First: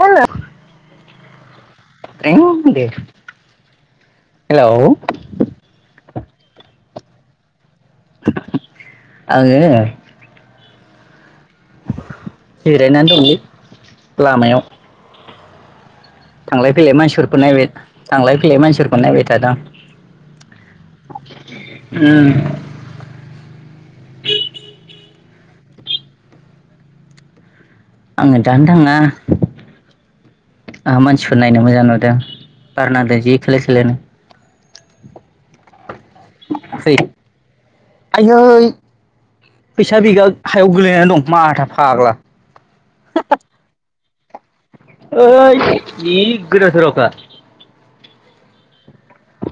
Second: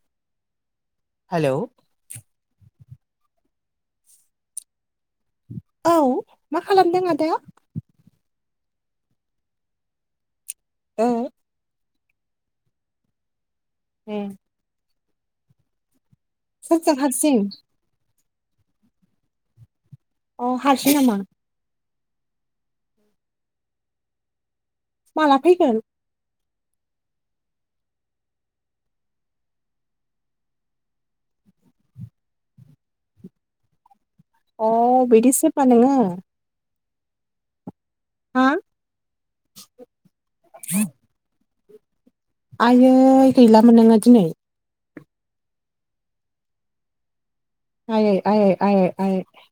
हेल'। Hello. Hello. औ मा खालामदों आदा? आङो औ। जिरायनानै दंलै लामायाव। थांलाय फैलाय मानसिफोरखौ नायबाय थांलाय फैलाय मानसिफोरखौ नायबाय थादां। अ हारसिं नामा? उम। माला फैगोन? आङो दानो थाङा आंहा मानसिफोर नायनो मोजां नुदों बार नांदों जि खोलो खोलोनो। अ बिदिसो ओमबा नोङो। फै। हा आययै फैसा बेगा हायाव गोलैनानै दं माथाब फाग्ला। आयै गैलामोन नोङो दिनै। ओइ जि गोदाव सोरावखा। आयै आयै आयै आयै।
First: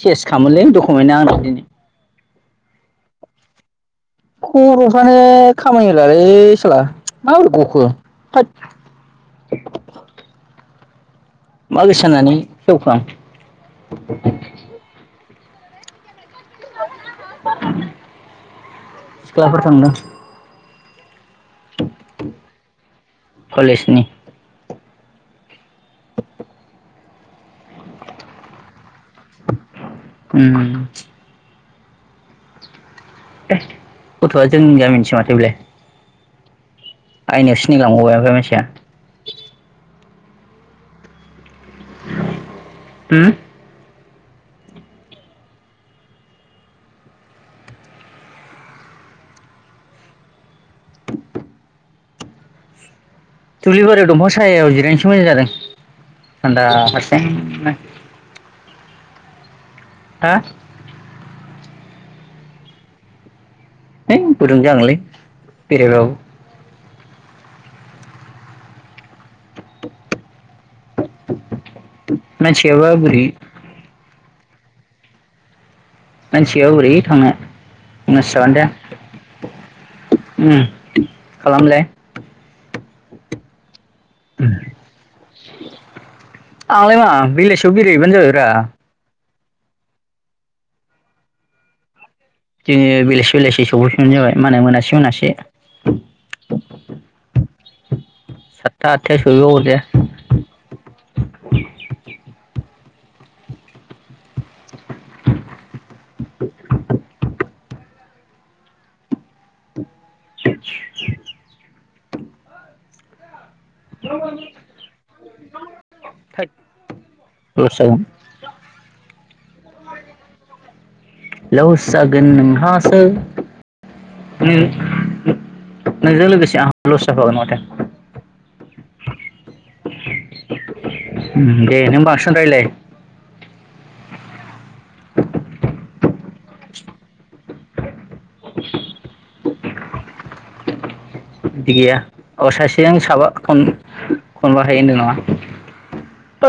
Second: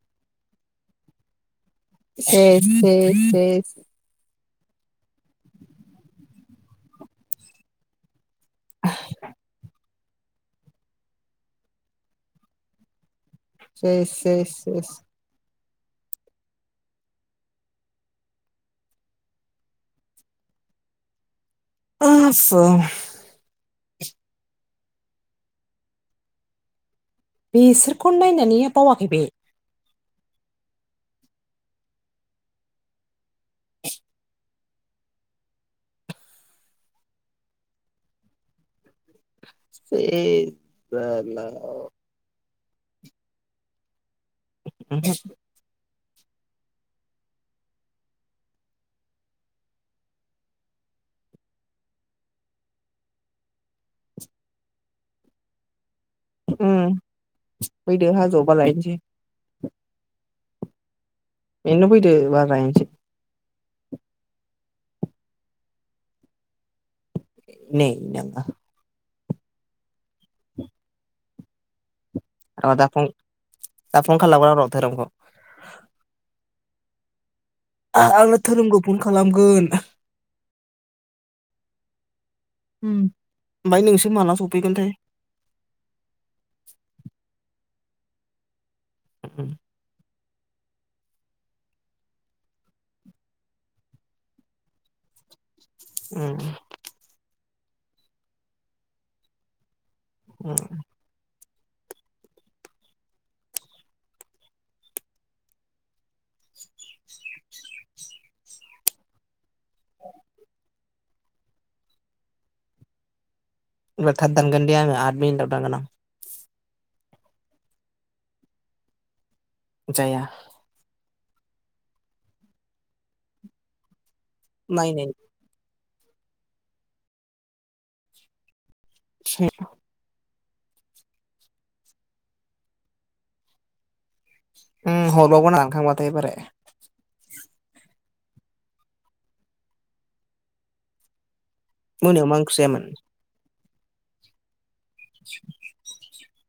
सेस खालामोनलै दखुमेन्टा आंना दिनै। से से सेस। खर'फ्रानो खामानि होलालै सोला माबोरै गखो। [inaudible] मा गोसोजानानै खेवखो आं। सेस सेस सेस। सिख्लाफोर थांदों। आसा। कलेसनि। [inaudible] बेसोरखौन नायनानै बावाखै बे। उम। गथ'आ जोंनि गामिनिसो माथो बेलाय। आइनाव सिनायलांबावबाय ओमफाय मानसिया। [unintelligible] [unintelligible] [inaudible] दुब्लि बारियाव दंफां सायायाव जिरायनोसो मोजां जादों। थान्दा उम हारसिं नो। फैदो हाजोआव बार गायनोसै हा बिनो फैदो बार जाहैनिसै है गुदुं जांलै बेरायबाबो नै नोंबा र' दा मानसिआबा फन बोरै दा फन खालामगोन र धोरोमखौ मानसियाव ओरै थांनो ओ आंङो मानसियानो दा धोरोमखौ फन खालामगोन। उम खालामलाय अम ओमफ्राय नोंसोर माला सफैगोनथाय याव बेरायहैबानो जाबायब्रा। अम जोंङो बेलासे-बेलासि सौहैफिनबानो जाबाय माने मोनासे-मोनासे अम साथथा आथथायाव सहैबाबो अरजाया अम [inaudible] एबार थाब दानगोन दे आंङो आथ मिनिट आव दानगोन आं लस जागोन जाया लस जागोन नोंहासो नायनायसै [unintelligible] नोंजों लोगोसे आंहाबो लस जाफागोन माथो [inaudible] दे नों बांसिन रायलाय अम हरबावगोन आं थांबा दे बोराय [inaudible] बिदि गैया मोनायाव मा अ ओंख्रि जायामोन सासेजों साबा खन खनबा हायोनो ना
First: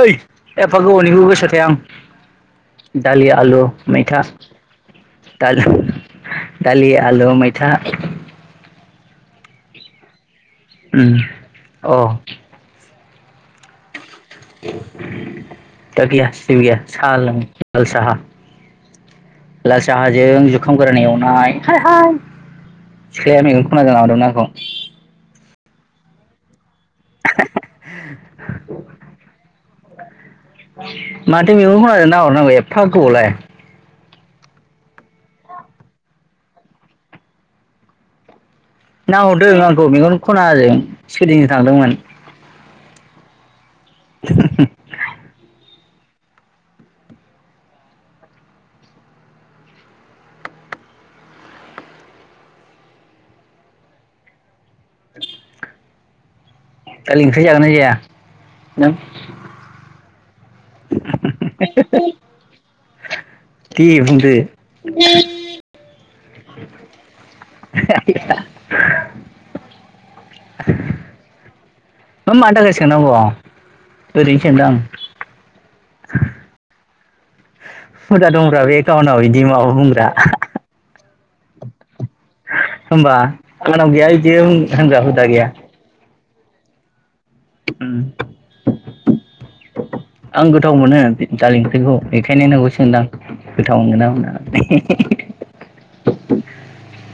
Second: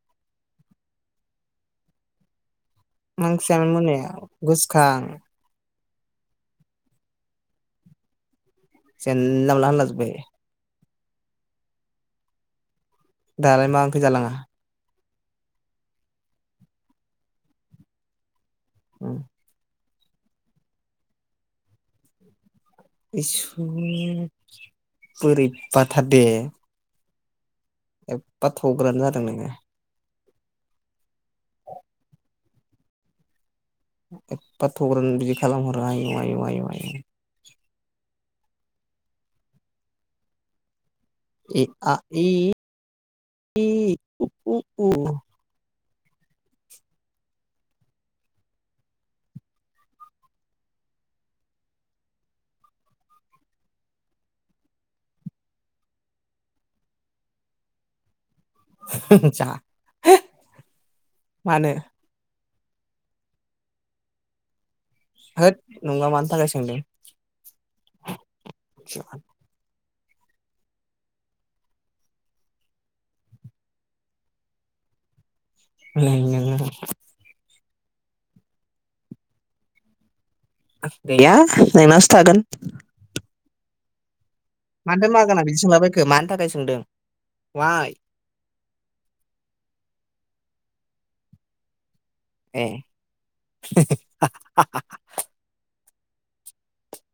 ओइ एफा गोबावनिबो गोसोआव थाया आं मा दालि ओंख्रि आलु जायामोन मोनायाव मैथा गोसोखां दाल दालि आलु मैथा जानला मानला होनला जोबबाय अम अ दालाय मा ओंख्रि जालांङा दा गैया जेबो गैया सालों लाल साहा उम लाल साहाजों जुखाम गोरान एवनाय हाय हाय इसोर बोरैबा थारदे [inaudible] एफा थग्रोन जादों नोङो माथो मेगन खनाजों नाहरनांगौ एफा गोबावलाय एफ्फा थग्रोन बिदि खालामहरो आयु आयु आयु आयु नाहरदों आंखौ मेगन खनाजों सुकुथिजों ए आ थांदोंमोन इ उ उ दालि ओंख्रि जागोना जाया नों जा [unintelligible] मानो [unintelligible] दे बुंदो होद नोंबा मानि थाखाय सोंदों मा मानि थाखाय सोंनांग ओरैनो सोंदों आं नै नोङो हुदा दंब्रा बे गावनाव इदि माबा बुंग्रा गैया नोंनासो थागोन [unintelligible] होनग्रा हुदा मानोथो गैया [unintelligible] बिदि सोंलाबायखो मानि थाखाय सोंदों वाइ उम आं गोथाव मोनो दालि ओंख्रिखौ बेखायनो ए नोंखौ सोंदां गोथाव मोनगोना‌ मोना होननानै [inaudible]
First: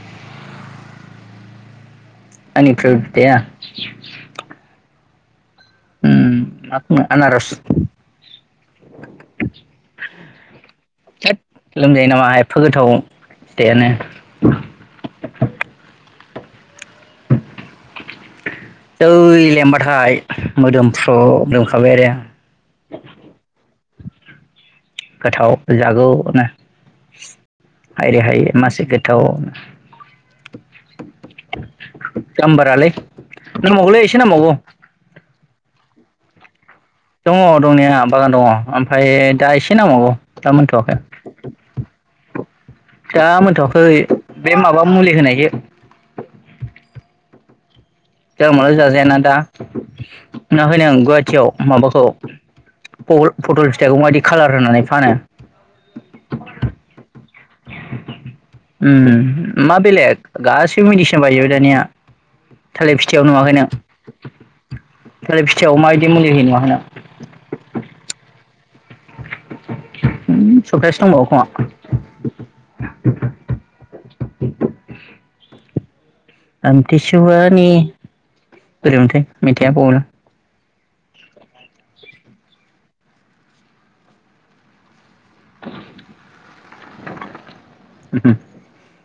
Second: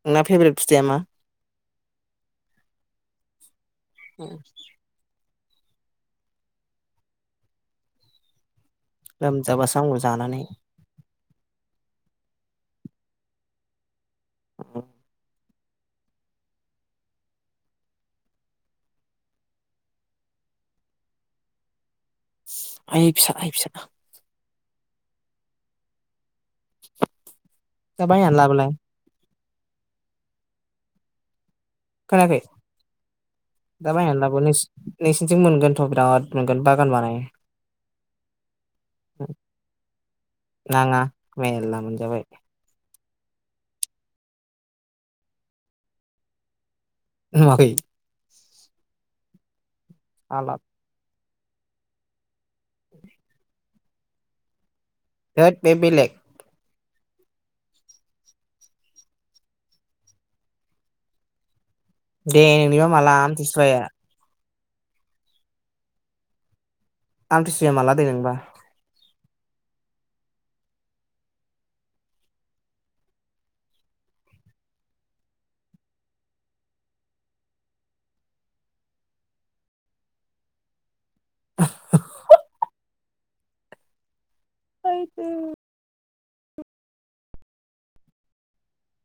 नोंना फेबरेद फिथाइया मा आंनि फेबरेद फिथाइया उम [unintelligible] आनारस लोमजाबासो हामगौ जानानै थोद लोमजायो नामा एफा गोथाव फिथाइयानो [inaudible] जै लेमबाथाय मोदोमफ्रु मोदोमखाबाय आरो [inaudible] गोथाव जागौनो दा हायरे बायनानै हाय लाबोलाय मासे गोथाव खोनायाखै गाम्बारालै दा नांबावगौलै एसे बायनानै लाबो नांबावगौ नोंसि नोंसिनिथिं मोनगोन थ बिराद मोनोन बा [inaudible] दङ दंनाया बागान दङ ओमफ्राय दा एसे नांबावगौ दा मोनथवाखै नाङा मेरला मोनजाबाय दा मोनथवाखै बे माबा मुलि होनायसो नुवाखै। जानला मानला जाजाया ना‌ दा। फाग्ला [inaudible] [inaudible] माबाखौ फटल फिथाइखौ बायदि कालार होनानै। फानो होट बे बेलेक! ओम मा बेलेग गासैबो मेडिसिना बारिजोबो दानिया। दे नोंनिबा थालिर माला फिथाइयाव नुवाखै नों आमथिसुवाया थालिर फिथाइआव माबायदि मुलि होयो नुवाखै नों आमथिसुवाया माला दे नोंबा [unintelligible] आमथिसुवानि बोरैमोनथाय मेथाइआ बावबायलां। [inaudible] आयदै [inaudible]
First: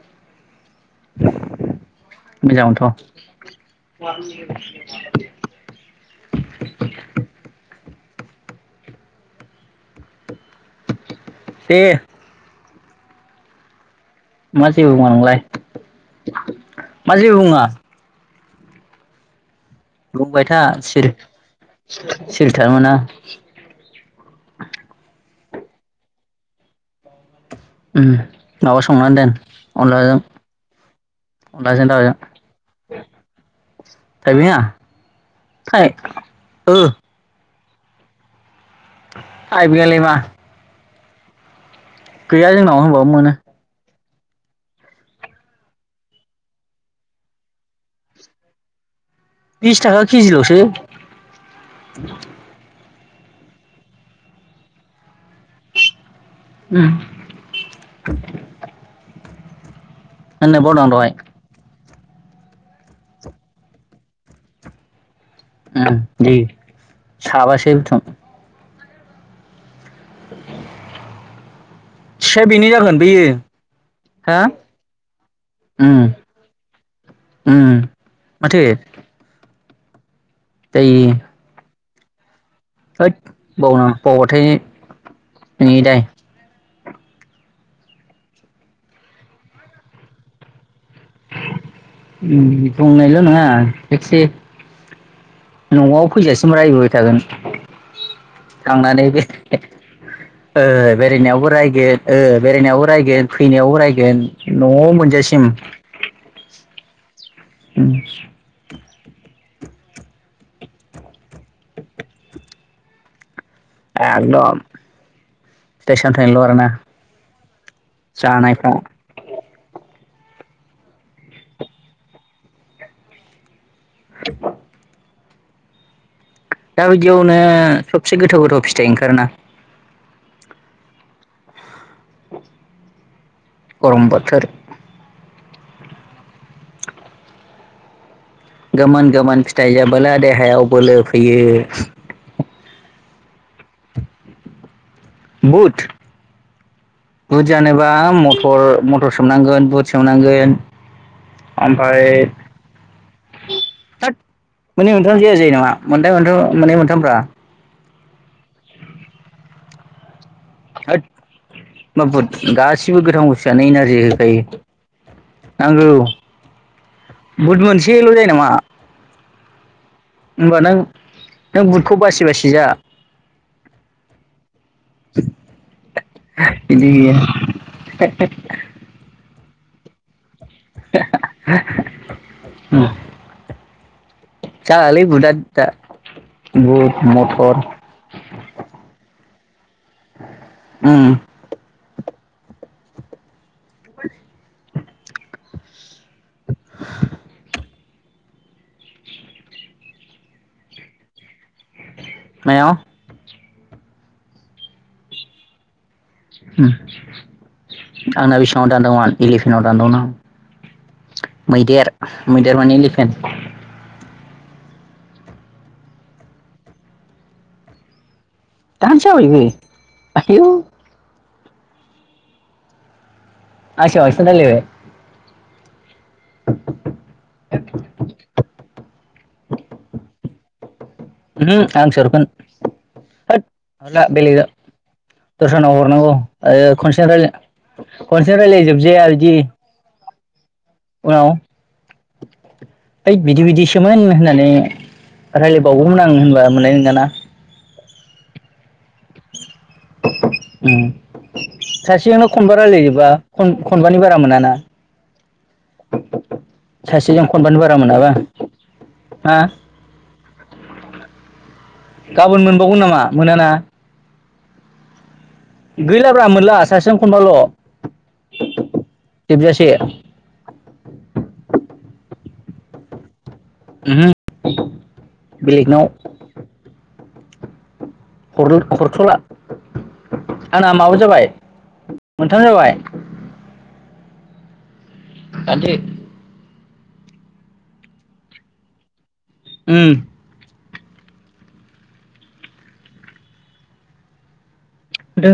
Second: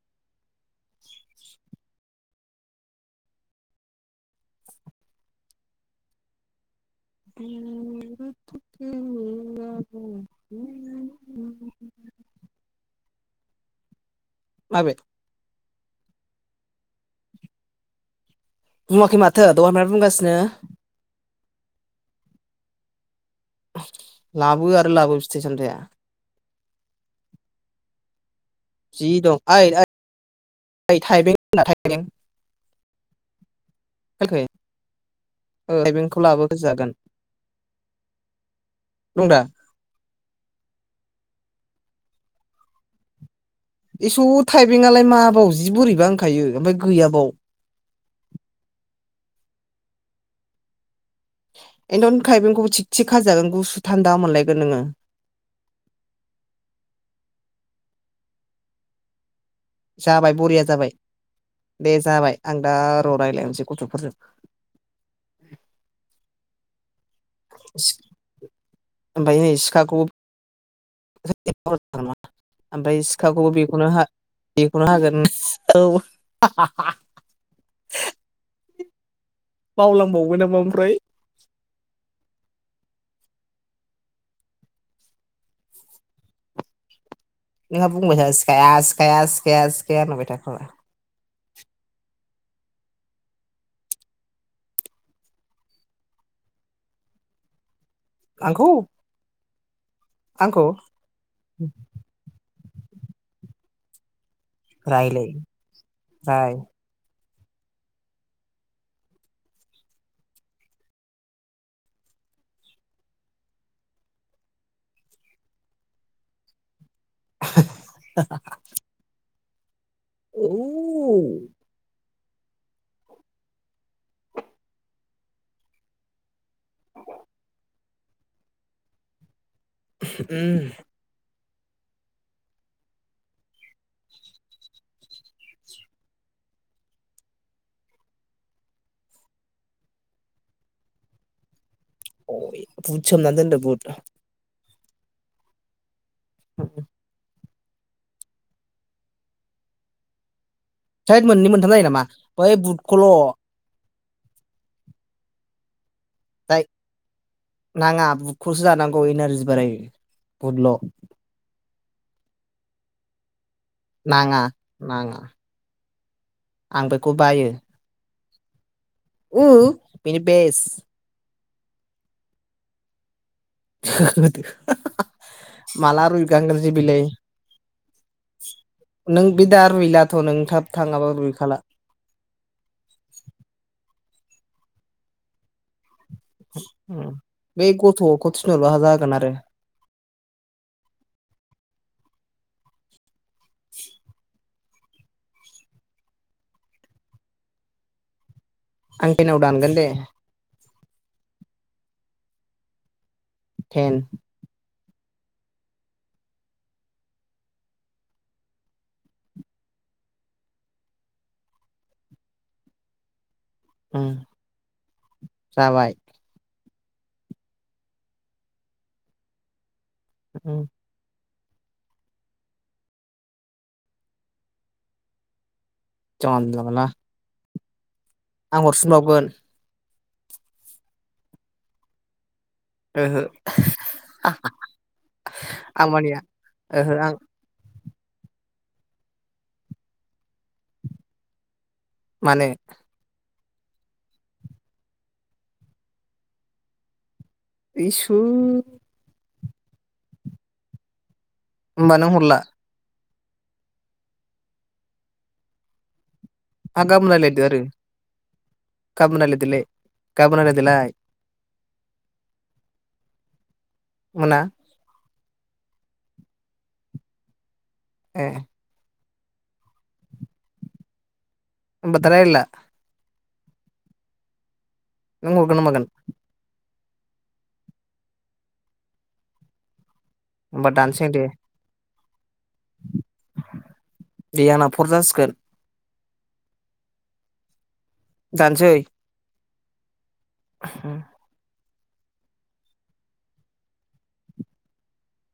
मोजांमोनथ [inaudible] [unintelligible] दे। मा जेबो माबे बुङा नोंलाय। मा जेबो बुङा। बुङाखै माथो। दहायनिफ्राय बुंगासिनो बुंबाय था सिरि। सिरि थानो मोना। लाबो आरो लाबो। थाइ-सामथाइया ओम। माबा संनानै दोन अनलाजों ओइ थाइबें होनना अनलाजों थाइबें दाउजों फैखो थाइबेङा ओ थाय थाइबेंखौ लाबोखो ओ। जागोन दं दा थाइबेङालाय मा। गैया जोंनाव होनबाबो मोनो। एस' थाइबेंलाय माबाव जि बोरैबा होनखायो ओमफाय गैयाबाव। बिस थाखा केजिल'सो। एनथन खाइबेंखौबो थिग थिखाजागोन गुसु थान्दा मोनलायगोन नोङो। ओम जाबाय बरिया जाबाय। दे जाबाय आं दा र' रायलायनोसै गथ'फोरजों। आ दे। साबासे बुथुम। आमफाय ओइ सिखाखुब [unintelligible] सेया बेनो जागोन ओमफाय बेयो सिखाखौबो बेखौनो हा बेखौनो हागोन औ उम उम माथो [unintelligible] बावलांबाव मोनामबा ओमफ्राय जायो होद बावनाङा बावबाथाय नोंनि दाय। नोंहा बुंबाय था सिखाया सिखाया सिखाया सिखाया होनहरबायथा फाग्ला। उम बुंनायल' नङा थिगसे न'आव फैजासिम रायबोबाय थागोन। आंखौ थांनानै बे ओ आंखौ बेरायनायावबो रायगोन ओ। बेरायनायावबो रायगोन फैनायावबो रायगोन। न'आव रायलाय मोनजासिम। राय उम एकदम फिथाइ -सामथाइनिल' आरो ना? जानायफ्राव औ दा बायदियावनो सबसिन गोथाव गोथाव फिथाइ ओंखारो ना? उम गरम बोथोर। गोमोन गोमोन फिथाइ जाबोला देहायाव बोलो फैयो। अइ बुद सोमना दोनदो बुद। बुत? उम बुट जानोबा मटर मटर सोमनांगोन बुट सोमनांगोन। थैद मोननै मोनथाम जायो नामा? ओमफ्राय बै बुटखौल'। थोद मोननै मोनथाम जाया जायो नामा? मोनथाय मोनद' जाय माने मोनथामब्रा। नाङा बुटखौसो जानांगौ इनारजि बारायो। बुदल'। होद मा बुट? गासिबो गोथां बुस्थ थुआनो इनारजि नाङा होखायो। नाङा नांगौ। [inaudible] आं बेखौ बायो बुद मोनसेल' जायो नामा? आ। उ। बेनो बेस। नों बुटखौ बासि बासि जा। [inaudible] हाहाहा माला फैय [inaudible] बिदि गैया [unintelligible] बिदा रूयलाथ' नों था थाङाबा रुइखाला। उम जालालै बुदा दा। [unintelligible] बुट उम मथर बेै गथ'खौ थिनहरबा हा जागोन आरो। उम। [inaudible] आं केनाव दानगोन दे। मायाव? थेन। उम आंना बेसेबांङाव दानदोंमोन एलिफेनाव दानदोंमोन आं मैदेर मैदेर माने एलिफेन। उम जाबाय। दानो जाबायबो। आयौ। उम आनिसाय बांसिन रायजलायबाय। जानला मोनला। [inaudible] आं हरफिनबावगोन उमहो आंसो हरगोन। ओहो होद बेलेखा दस्रानाव आं हरनांगौ मानिया आरो ओहो खनसि आं रयलयनो [unintelligible] खनसे रायलाय जाबजाया बिदि। उनाव। माने। ओइ बिदि बिदिसोमोन होननानै रायजलायबावगौमोन आं होनबा मोननाय नंङाना। इसुर। उम। होमबा नों सासेजोंनो हरला खनबा रायलायोबा। खनबानि बारा मोनाना। आ गाबोन सासेजों रयलायदो खनबानि आरो बारा मोनाबा गाबोन हा रायलायदोलाय गाबोन रायलायदोलाय। गाबोन मोनबावगोन नामा मोनाना? मोना। गैलाब्रा मोनला सासेजों खनबाल'। ए जोबजासे। ओनबा दा रायलायला। उमहो। नों हरगोन ना मागोन? [unintelligible] हरथला। होमबा आंना माबा दानसै आं जाबाय दे मोनथाम जाबाय दे आंना फर जासिगोन दानदो दानसै। उम। उम। दो।